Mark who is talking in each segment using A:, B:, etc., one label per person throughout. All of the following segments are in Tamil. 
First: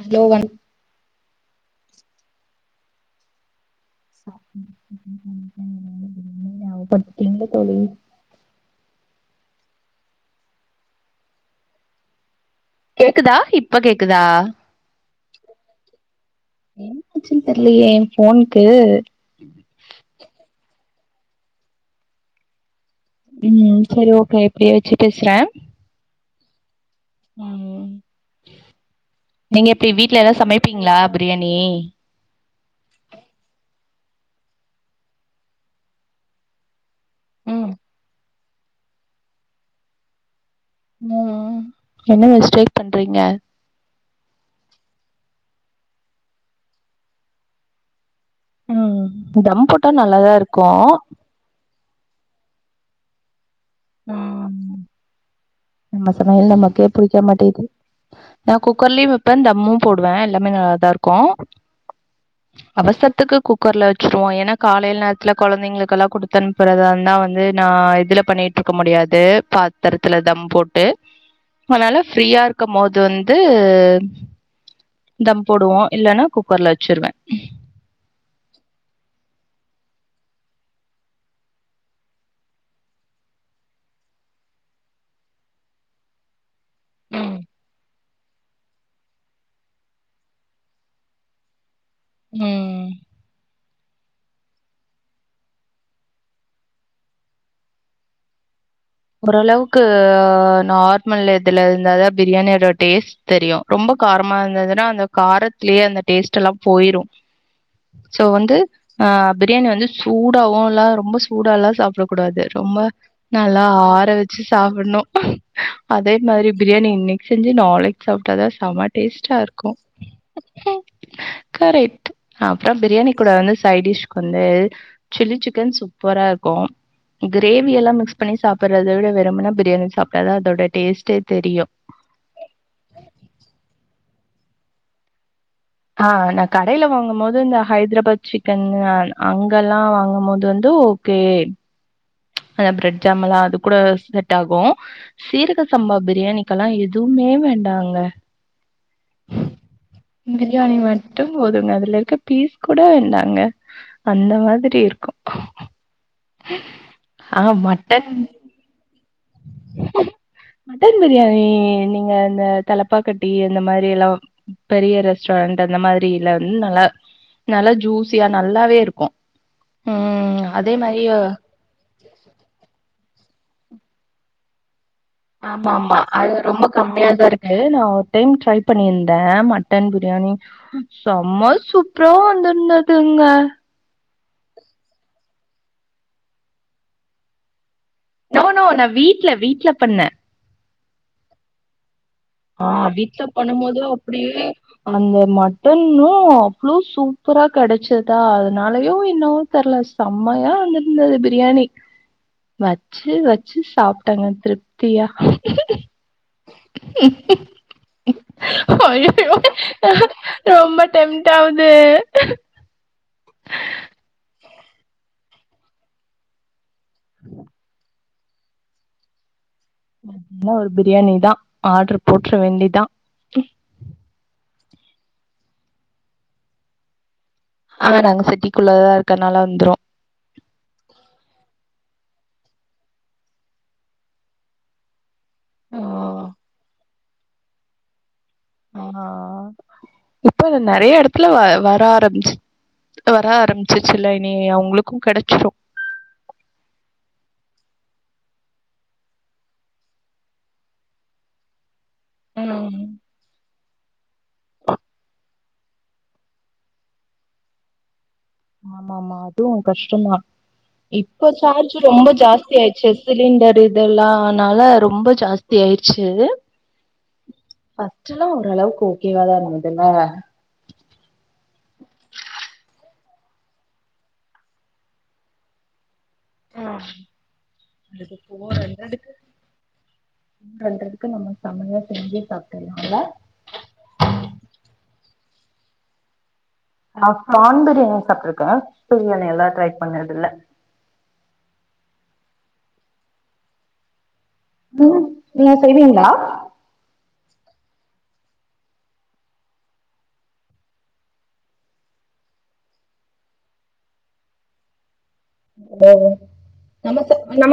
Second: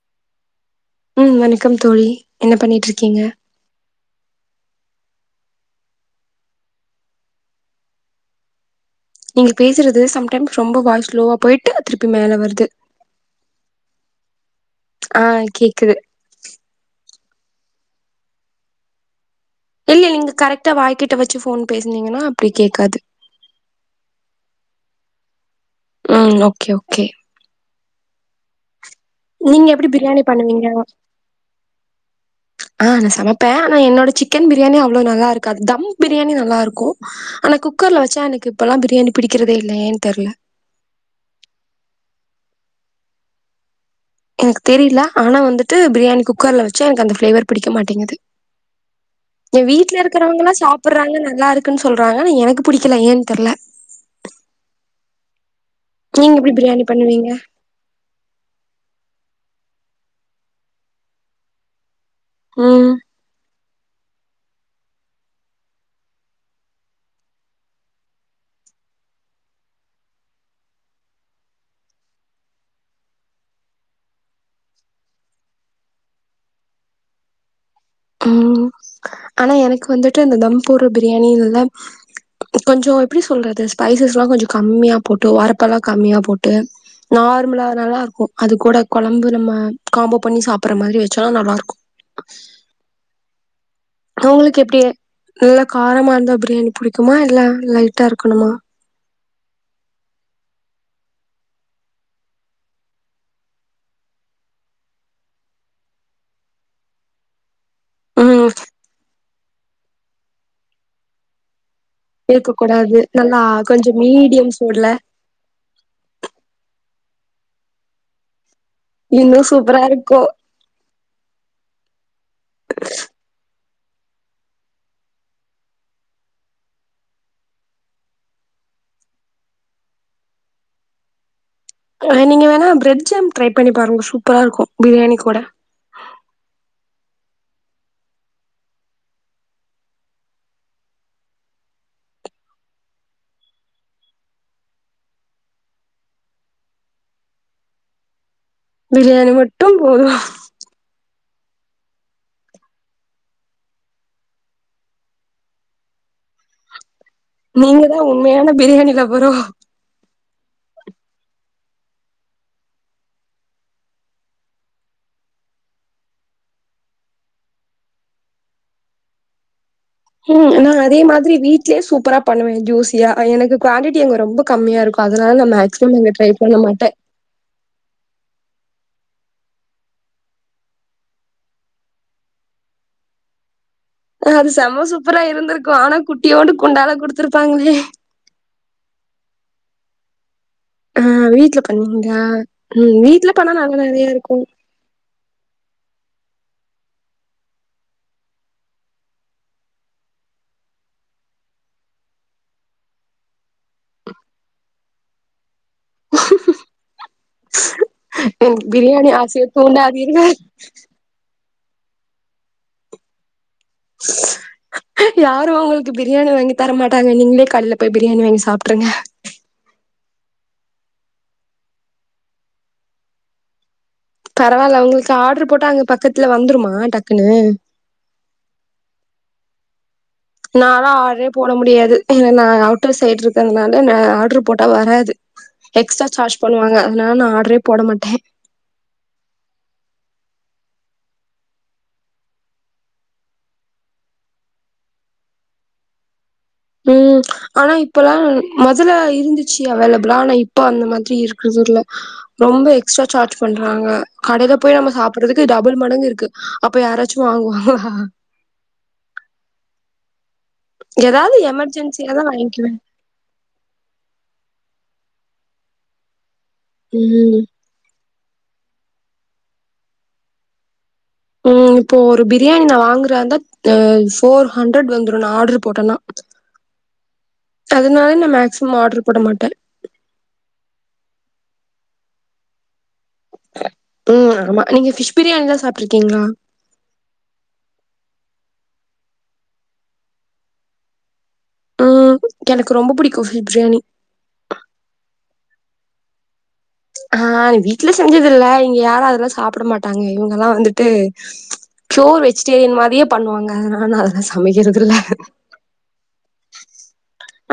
A: அலோ ஒன்
B: ம் வணக்கம் தோழி என்ன பண்ணிட்டு இருக்கீங்க
A: [inaudible] இல்ல தோழி
B: நீங்க பேசுறது சம்டைம்ஸ் ரொம்ப வாய்ஸ் ஸ்லோவா போயிட்டு திருப்பி மேல வருது
A: கேக்குதா இப்ப கேக்குதா
B: ஆ கேக்குது
A: என்ன ஆச்சுன் தெர்லையே எ ஃபோனுக்கு
B: இல்ல நீங்க கரெக்டா வாய்கிட் கிட்ட வெச்சு ஃபோன் பேசுனீங்கன்னா அப்டி கேக்காது
A: ம் சேரி ஓக்கே இப்டியே வெச்சு பேசுற
B: ம் ஓக்கே ஓ
A: ம் [unintelligible]
B: நீங்க எப்டி
A: வீட்ல
B: பிரியாணி
A: எல்லா
B: பண்ணுவீங்க
A: சமைப்பீங்களா பிரியாணி
B: அ நா சமப்ப ஆனா என்னோட சிக் சிக்கன் பிரியாணி அவ்வளோ நல்லா இருக்காது தம் பிரியாணி நல்லா இருக்கு ஆனா
A: ம்
B: குக்கர்ல வெச்சா எனக்கு இப்பெல்லா பிரியாணி பிடிகிறதே இல்ல ஏன் தெர்ல
A: ம் ம் என்ன மிஸ்டேக் பண்றீங்க
B: எனக்கு தெரில ஆனா வந்துட்டு பிரியாணி குக்கர்ல வெச்சா எனக்கு அந்த பிளேவர் புடிக்க மாட்டேங்குது
A: ம்
B: எ
A: தம் போட்டா
B: வீட்ல
A: நல்லாதா
B: இருக்கறவங்கலா
A: இருக்கு
B: சாப்புறாங்கல்ல நல்லா இருக்குன் சொல்றாங்க ஆனா எனக்கு புடி கல ஏன் தெர்ல
A: ம் நம்ம
B: நீங்க
A: சமையல்
B: எப்டி பிரியாணி
A: நமக்கே புடிக்க
B: பண்ணுவீங்க
A: மாட்டேது நா குக்கர்லயு வெப்ப தம்மு போடுவ எல்லாமே நல்லாதா இருக்கு
B: ம்
A: அவசரத்துக்கு குக் குக்கர்ல வெச்சுருவோ ஏனா காலைல நேரத்துல கொழந்தைங்களுக்கெல்லா குடுத்து அனுப்புறதா இருந்தா வந்து நா இதுல பண்ணிட்டுருக்க முடியாது பாத்தரத்துல தம் போட் ட்டு அதனால ஃப்ரீயா இருக்கும் போது வந்து தம் போடுவோ இல்லன்னா குக்கர்ல வெச்சுருவ
B: ம் ஆனா எனக்கு வந்துட்டு இந்த தம் போர்ற பிரியாணி எல்லாம் கொஞ்சோ எப்டி சொல்றது ஸ்பைசஸ்லா கொஞ்சோ கம்மியா போட்டு ஒரப்பெல்லா கம்மியா போ ட்டு
A: ம்.
B: நார்மலா நல்லா இருக் ஓ அது கூட கொழம்பு நம்ம காம்போ பண்ணி சாப்புற மாதிரி வெச்சாலு நல்லா இருக்கு
A: ம்
B: உங்களுக்கு எப்டி நல்லா காரமா இருந்தா பிரியாணி புடிக்குமா இல்ல லைட்டா இருக்கணுமா
A: ஓரளவுக்கு நார்மல் இதுல இருந்தாதா பிரியாணியோட டேஸ்ட் தெரியு ரொம்போ காரமா இருந்துதுன்னா அந்த காரத்திலயே அந்த டேஸ்ட்டெல்லா போயிரு சோ
B: ம்
A: வந்து ஆ பிரியாணி வந்து சூடவுலா ரொம்ப சூடால்லா சாப்ப
B: இருக்க கூடாது அது நல்லா கொஞ்சோ
A: ஆற வச்சு
B: மீடியம் சூடுல
A: சாப்டனு அதே மாரி பிரி நீ இன்னிக்கு செஞ்சு நாளைக் சாப்டாத செம டேஸ்டா
B: இன்னு
A: இருக்கு
B: சூப்பரா
A: கரெக்ட் சாப்டா பிரியாணி கூட வந்து சைடிஷ் வந்து சில்லி சிக்கன் சூப்பரா இருக்கு கிரேவி எல்லா மிக்ஸ் பண்ணி சாப்பிடறத வெருமன பிரியாணி சாப்ட்டாதா அதோட டேஸ்டே தெரியு
B: ஆனா நீங்க வேணா பிரெட் ஜாம் ட்ரை பண்ணி பாருங்க சூப்பரா இருக்கு பிரியாணி கூட
A: ஆ நா கடையில வாங்கு போது இந்த ஹைதராபாத் சிக்கன் அங்கல்லா வாங்கும் போது வந்து ஓகே ஹ பிரெட் ஜாம் அது கூட செட் ஆகு சீரக சம்பா பிரியாணிக்கெலா எதுவுமே வேண்டாங்க
B: பிரியாணி மட்டும் போதும்
A: ட்டும் போதுங்க அதுல இருக்க பீஸ் கூட வேண்டாங்க அந்த மாதிரி இருக்கும் ஹும் [unintelligible]
B: நீங்க தா உண்மையான பிரியாணி லவ் வரோ
A: மட்டன் பிரியாணி நீங்க இந்த தலப்பாக்கட்டி அந்த மாரி எல்லா பெரிய ரெஸ்டாரண்ட் அந்த மாதிரில வந் நல்லா நல்லா ஜூஸியா நல்லாவே இருக்கு ம்
B: உம் நா அதே
A: மாரி
B: மாதிரி வீட்லயே சூப்பரா பண்ணுவே ஜூசியா ஆ எனக்கு குவான்டிட்டி அங்க ரொம்ப கம்மியா இருக்கு அதனால நா
A: ஆமா
B: மேக்சிமம்
A: ஆமா
B: அங்க ட்ரை
A: அது
B: பண்ண
A: ரொம்ப
B: மாட்டே
A: கம்மியா தா இருக்கு நா ஒரு டைம் ட்ரை பண்ணியிருந் ந்த மட்டன் பிரியாணி செம்ம சூப்பரா‌ வந்திருந்துதுங்க
B: அது செம்ம சூப்பரா இருந்திருக்கு ஆனா குட்டியோண்டு குண்டால குடுத்துருப்பாங்களே
A: நோ நோ நா வீட்ல வீட்ல பண்ணே
B: ஆ வீட்ல பண்ணி
A: ஆ வீட்ல பண்ணும் போது
B: இருக்கு
A: அப்டியே அந்த மட்டன்னு அவ்ளோ சூப்பரா கிடைச்சதா அதனாலயோ என்னவோ தெர்ல செம்மையா வந்திருந்தது பிரியாணி வச்சு வச்சு சாப்ட்டேங்க திருப்தியா
B: எனக்கு பிரியாணி
A: அய்யய்யோ
B: ஆசைய தூண்டாதீங்க
A: ரொம்ப டெம்டாவுது [unintelligible]
B: ஸ்ஸ் யாரு ஒங்களுக்கு பிரியாணி வாங்கி தர மாட்டாங்க நீங்ளே கடலே போய் பிரியாணி வாங்கி சாப்ருங்க
A: இன்னு ஒரு பிரியாணி தா ஆட்ரு போட்ற வேண்டியதா
B: பரவால்ல ஒங்களுக்கு ஆர்டரு போட்டா அங்க பக்கத்ல வந்துருமா டக்
A: ஆ நாங்க சிட்டிக்குள்ளதா இருக்கனால ந்துரு
B: நாலா ஆர்ரே போட முடியாது ஏ நா அவுட்டர் சைடு இருக்கிறதுனால நா ஆர்டரு போட்டா வராது
A: ஆ
B: எக்ஸ்ட்டா சார்ஜ் பண்ணுவாங்க இன்னா நா ஆடரே போட மாட்டே
A: ஆ இப்ப நெறைய இடத்துல வ வர ஆரம்பிச்சி வர ஆரம்பிச்சுச்சில்ல இனி அவுங்களுக்கு கெடச்சிடு
B: ம் ஆனா இப்பல்லா முதல்ல இருந்துச்சி அவைலபிளா ஆனா இப்போ அந்த மாரி இருக்குதுல்ல ரொம்ப
A: ம்
B: எக்ஸ்ட்ரா சார்ஜ் பண்றாங்க கடைல போய் நம்ம சாப்புறதுக்கு டபுள் மடங்கு இருக்கு அப்ப யாராச்சு வாங்குவாங்களா
A: ஆமா ஆமா அதுவு கஷ்டம்மா இப்ப
B: ஏதாவது
A: சார்ஜ் ரொம்ப
B: எமர்ஜென்சியா தா
A: ஜாஸ்தி
B: வாங்கிக்குவே
A: ஆயிச்சி சிலிண்டர் இதெல்லானால ரொம்ப ஜாஸ்தி ஆயிர்ச்சி
B: ம்
A: சுலா ஓரளவுக்கு ஓகேவாதாதுல்ல
B: ம் இப்போ ஒரு பிரியாணி நா வாங்குறதா அ போர் ஹண்ட்ரட் வந்துரு நா ஆர்டரு போட்டனா
A: [unintelligible]
B: நான் மேக்சிமம் ஆர்டர் போட மாட்டேன்.
A: செமையா செஞ்சி சாப்படலால்லா
B: ம் ஆமா நீங்க பிஷ் பிரியாணில்லா சாப்ட்டுருக்கீங்களா
A: நா பிரான் பிரியாணின்னு சாப்ட்டுருக்கே பிரியாணி எல்லா ட்ரை பண்ணது இல்ல
B: ம் எனக்கு ரொம்ப புடிக்கும் பிஷ் பிரியாணி
A: ம் என்னா செய்வீங்களா
B: ஆ நீ வீட்டுல செஞ்சது இல்ல இங்க யாரு அதெல்லா சாப்பிட மாட்டாங்க இவங்கல்லா வந்துட்டு பியோர் வெஜிடேரியன் மாரியே பண்ணுவாங்க நா அதெல்லா சமைக்கிறதுல்ல
A: ஓ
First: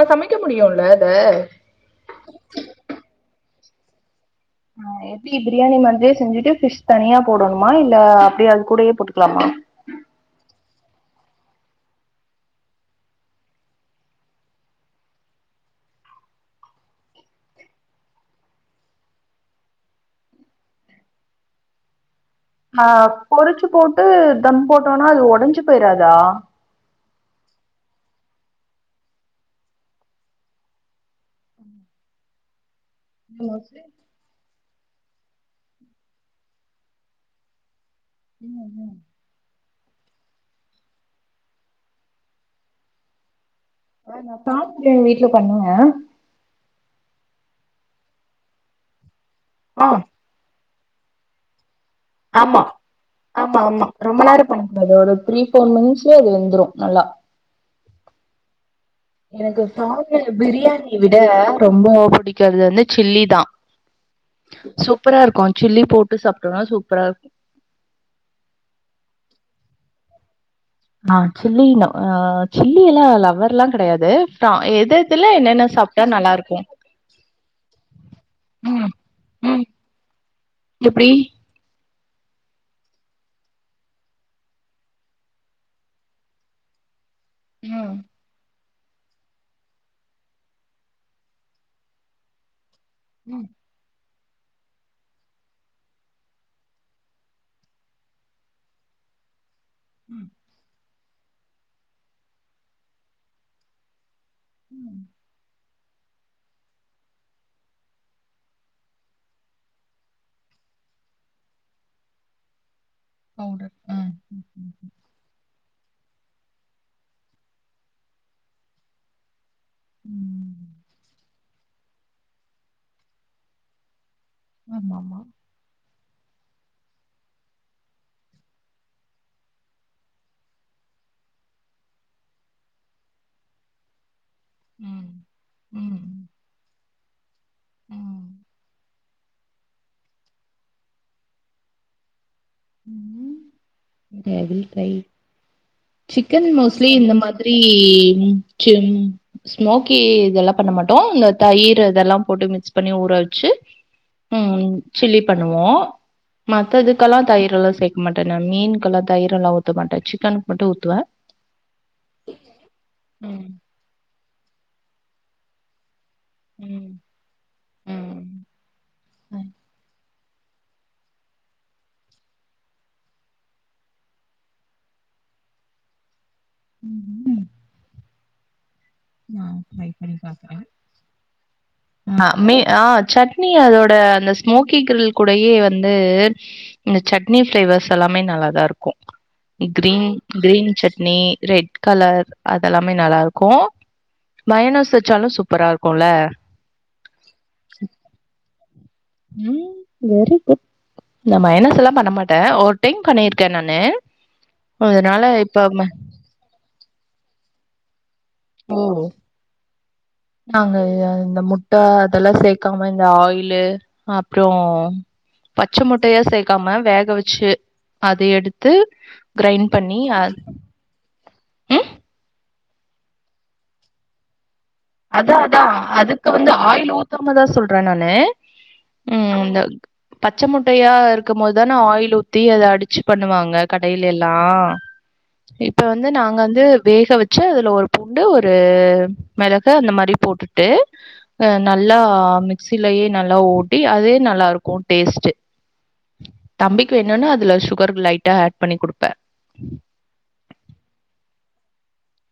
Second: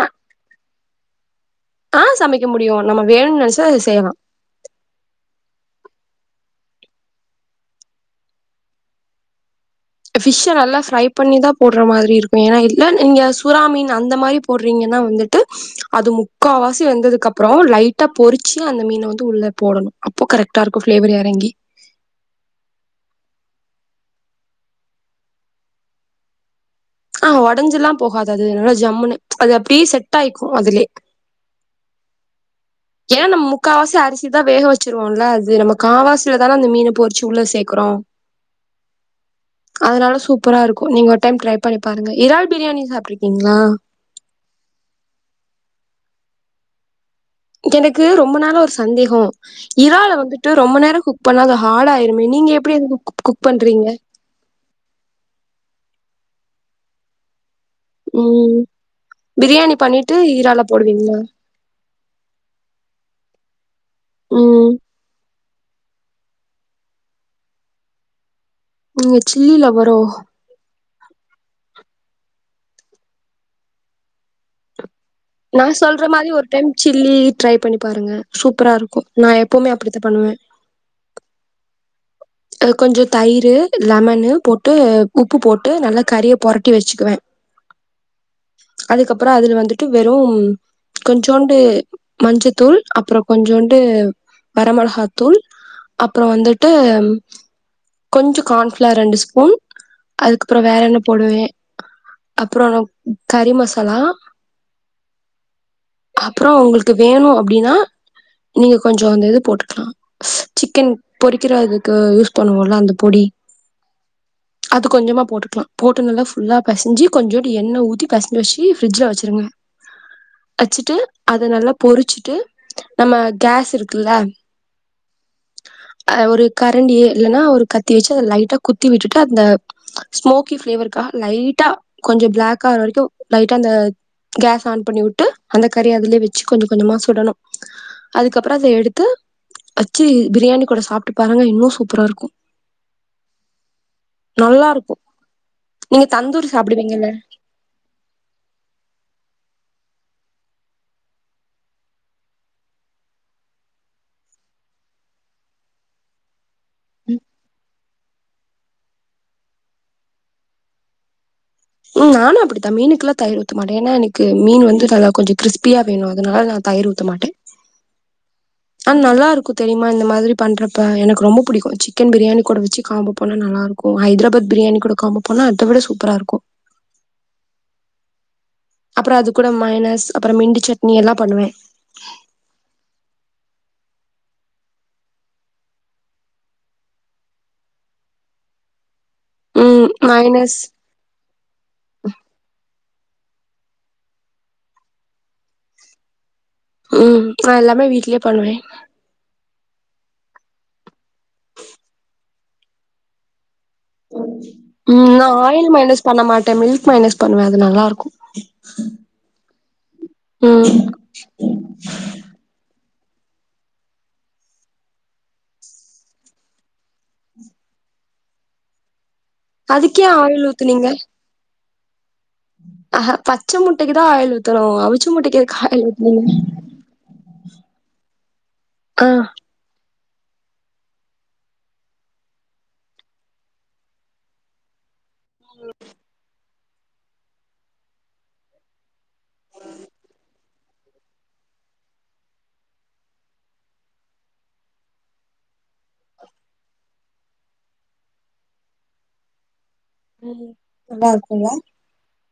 B: அ
A: ஆ
B: ஆ சமைக்க முடியு நம்ம வேணு நெனைச்சா அது செய்யலா
A: ஆ எப்பிடி பிரியாணி மாதியே செஞ்சிட்டு பிஷ் தனியா போடணுமா இல்ல அப்பிடியே அது கூடயே போட்டுக்கலாமா
B: பபிஷ்ஷ நல்லா ஃப்ரை பண்ணிதா போடுற மாதிரி இருக்கு ஏன்னா இல்ல நீங்க சுற மீன் அந்த மாரி போடுறீங்கன்னா வந்துட்டு அது முக்காவாசி வெந்ததுக்கு அப்புறோ லைட்டா பொறிச்சி அந்த மீன வந்து உள்ள போடணு அப்ப கரெக்ட்டா இருக்கு ஃப்ளேவர் இறங்கி
A: ஆ பொறிச்சி போட்டு தம் போட்டோனா அது உடஞ்சு போயிராதா
B: ஆ உடஞ்சில்லா போகாது அது என்னோட ஜம்முனு அது அப்பிடி செட் ஆயக்கு அதுலியே ஏ நம்
A: மோஸ்ட்லி
B: முக்காவாசி ஆரிசிதா வேக வச் ச்சிருவோல்ல இது நம்ம காவாசியிலதான அந்த மீன பொறிச்சி உள்ள சேக்கறோ
A: ம் ம்
B: அதனால சூப்பரா இருக்கு நீங்க ஒரு டைம் ட்ரை பண்ணி பாருங்க இரால் பிரியாணி சாப்ட்ருக்கீங்களா
A: ஆ நா தாம் பிரியாணி வீட்டு்ல பண்ணுவ
B: எனக்கு ரொம்ப நாள ஒரு சந்தேகம்
A: ஆ
B: இரால் வந்துட்டு டோம்மா நேரோ குக் பண்ணா அது ஹா
A: ஆமா ஆமா ஆமா
B: பண்றீங்க
A: ரொம்ப நேரம் பண்ணக்கூடாது ஒரு த்ரீ போர் மினிட்ஸ் அது வெந்துரும் நல்லா
B: ம்
A: எனக்கு
B: பிரியாணி பண்ணிட்டு
A: பிரான்னு
B: இறால
A: பிரியாணி விட
B: போடுவீங்களா
A: ரொம்ப புடிக்கிறது வந்து சில்லி தான்
B: ம்
A: சூப்பரா இருக்கும் அ சில்லி போட்டு சாப்பிட்டோம்னா சூப்பரா இருக்கும்
B: நீங்க சில்லி லவ்வரோ
A: ஆ சில்லி அ சில்லி எல்லாம் லவ்வர்லாம் கெடையாது எ
B: நான் சொல்ற மாதிரி ஒரு டைம் சில்லி ட்ரை பண்ணி பாருங்க சூப்பரா
A: ம்
B: இருக்கும் நான்
A: ம்
B: எப்பவுமே அப்படித்தான் பண்ணுவேன்
A: எப்டி
B: கொஞ்சம் தயிர் லெமன்னு போட்டு உப்பு போட்டு நல்லா கறியை பொரட்டி வச்சுக்குவேன்
A: ம்
B: அதுக்கப்புறம் அதுல வந்துட் வெறும் கொஞ்சோண்டு மஞ்சத்தூள் அப்புறம்
A: ம்
B: கொஞ்சோண்டு வர மிளகாத்தூள் அப்புறம் வந்துட்டு கொஞ்சம் கார்ன்ஃப்ளர் ரெண்டு ஸ்பூன்
A: ம்
B: அதுக்கப்புறம் வேற என்ன போடுவேன் அப்புறம் கறி மசாலா
A: ம்
B: அப்புறம் உங்களுக்கு வேணும் அப்படின்னா நீங்க கொஞ்சம் அந்த இது போட்டுக்கலாம் சிக்கன் பொறிக்கிற இதுக்கு யூஸ் பண்ணுவோம்ல அந்த பொடி
A: பவுடர். ஆ. ம்.
B: அது கொஞ்சமா போட்டுக்கலாம் போட்டு நல்லா ஃபுல்லா பெசஞ்சு கொஞ்சோண்டு எண்ணெய் ஊத்தி பெசஞ்து வச்சு ஃப்ரிட்ஜ்ல வச்சிருங்க
A: ம்.
B: வச்சிட்டு அக் அது நல்லா பொறிச்சிட்டு நம்ம கேஸ் இருக்குல
A: ஆமா மா
B: அ ஒரு கரண்டிய இல்லன்னா ஒரு கத்தி வச்சு அத லைட்டா குத்தி விட்டுட்டு அந்த ஸ்மோக்கி பிளேவருக்காக லைட்டா கொஞ்சம் பிளாக் ஆற வரைக்கும் லைட்டா அந்த கேஸ் ஆன் பண்ணி
A: ம்.
B: வுட்டு அந்த கறி அதலயே
A: ம்.
B: வச்சு கொஞ்சம் கொஞ்சமா சுடணும்
A: ம்.
B: அதுக்கப்பறம் அத எடுத்து வச்சு பிரியாணி கூட சாப்ட்டு பாருங்க இன்னும் சூப்பரா இருக்கும்
A: ம் ஐ வில்
B: நல்லா
A: ட்ரை
B: இருக்கு நீங்க
A: சிக்கன்
B: தந்தூரி
A: மோஸ்லி இந்த
B: சாப்டுவீங்கல்ல
A: மாதிரி மிச்சும் ஸ்மோக்கி இதெல்லாம் பண்ண மாட்டோம் இந்த தயிரி அதெல்லாம் போட்டு மிக்ஸ் பண்ணி ஊற வச்சு ம் சில்லி பண்ணுவோம் மத்ததுக்கெல்லாம் தயிரெல்லாம் சேர்க்க மாட்டேன் நான் மீனுகெல்லாம் தயிரெல்லாம் ஊத்த மாட்டேன் சிக்கனுக்கு மட்டும் ஊத்துவேன்
B: ம் நானும் அப்படித்தான் மீனுக்கெல்லாம் தயிர்
A: ம்.
B: ஊத்த மாட்டேன் ஏன்னா எனக்கு மீன் வந்து நல்லா கொஞ்சொ கிரிஸ்பியா வேணு அதுனால நா தயிர்
A: ம்.
B: ஊத்த மாட்டே
A: ம்.
B: ஆன்
A: ம்.
B: நல்லாருக்கு தெரியுமா இந்த மாதிரி பண்ணுறப்ப எனக்கு ரொம்ப புடிக்கு சிக்கன் பிரியாணி கூட வச்சு காம்போ போனா நல்லாருக்கு ஹைதரபாத் பிரியாணி கூட காம்போ போனா அத விட சூப்பரா இருக்கு
A: ம் ம்
B: அப்ற அது கூட மையனஸ்
A: பண்ணி
B: அப்ற
A: பாக்குறேன்.
B: மின்ட்டு சட்னி எல்லா பண்ணுவே
A: னி அதோட அந்த ஸ்மோக்கி கிரில் கூடயே வந்து இந்த சட்னி ஃப்ளேவர்ஸ் எல்லாமே நல்லா தா இருக்கு
B: ம்
A: green
B: mayonnaise
A: green chutney red colour அதல்லா மே நல்லாருக்கு மையனஸ் வச்சாலு சூப்பரா இருக்குல்ல
B: ம் நா எல்லாமே வீட்லயே பண்ணுவே
A: ம் வெரி குட் நா மையனஸ் எல்லா பண்ண மாட்டே ஒர் டைம் பண்ணிருக்கே ந
B: ம் நா ஆயில்
A: ம
B: மையனஸ் பண்ண மாட்டே மில்க் மையனஸ் பண்ணுவே அது நல்லாரு
A: ஓ
B: ம்
A: நாங்க அ இந்த முட்ட அதெல்லா சேக்கா ம் இந்த ஆயிலு அப்றோ பச்ச முட்டையா சேக்காம வேக வச்சு அத எடுத்து கிரைண்ட் பண்ணி
B: அதுக்கே
A: அ
B: ஆயில் ஊத்துனீங்க?
A: ம்
B: ஆஹா பச்ச முட்டைக்கு தா ஆயில் ஊத் ஊத்தணு அவிச்ச
A: அதா அதா அதுக்கு வந்து ஆயில் ஊத்தாம தா சொல்றே நானு
B: ஆ
A: ம் இந்த பச்சை முட்டையா இருக்கும் மோதுதான ஆயில் ஊத்தி அத அடிச்சு பண்ணுவாங்க கடைலெல்லா இப்ப வந்து நாங்கந்து வேக வச்சு அதுல ஒரு பூண்டு ஒரு மெள கு அந்த மாரி போட்டுட்டு அ நல்லா மிக்ஸிலயே நல்லா ஓட்டி அதே நல்லாருக்கு டேஸ்ட்டு தம்பிக்கு வேணுனா அதுல சுகர் லைட்டா ஆட் பண்ணி குடுப்பே
B: ம் ம் நல்லாருக்குமா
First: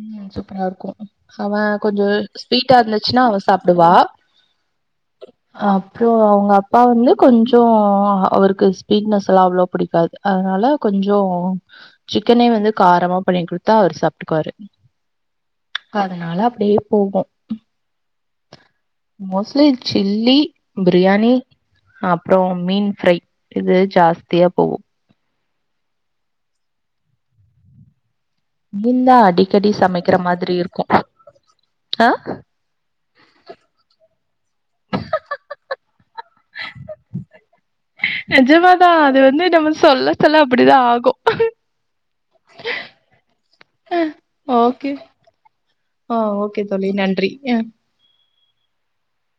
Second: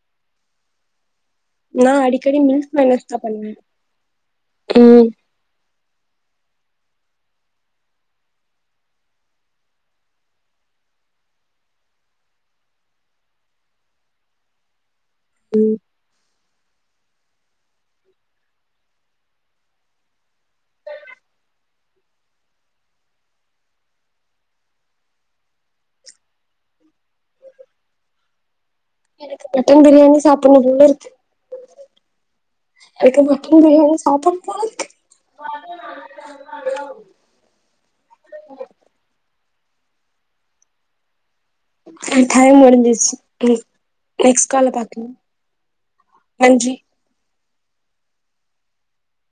A: ம் சூப்பராருக்கு அவ
B: நா
A: கொஞ்ச
B: அடிக்கடி மில்க்
A: ஸ்வீட்டா
B: மைனஸ் தா
A: இருந்துச்சுனா அவ
B: பண்ணுவே
A: சாப்டுவா
B: ம்
A: அ ப்றொ அவுங்க அப்பா வந்து கொஞ்சோ அவருக்கு ஸ்வீட்னஸ்லா அவ்ளோ புடிக்காது அதுனால கொஞ்சோ சிக்கனே வந்து காரமா பண்ணி குடுத்தா அவர் சாப்ட்டுக்வாரு அதுனால இப்டியே போகு மோஸ்ட்லி சில்லி பிரியாணி அப்றொ மீன் ஃப்ரை இது ஜாஸ்தியா போவு மீன் தான்
B: எனக்கு
A: அடிக்கடி
B: மட்டன்
A: சமைக்கிற
B: பிரியாணி
A: மாதிரி
B: சாப்புன்னு போல
A: இருக்கும்.
B: இருக்கு
A: ஆ
B: எனக்கு மட்டன் பிரியாணி சாப்புன்
A: நெஜமாதா அது வந்து நம்ம சொல்ல சொல்ல அப்பிடிதா ஆகு
B: டயம் முடிஞ்ர்சி ம் நெக்ஸ்ட் கால்ல
A: ஓகே.
B: பாக்கலாம் அஜ்ஜி
A: யா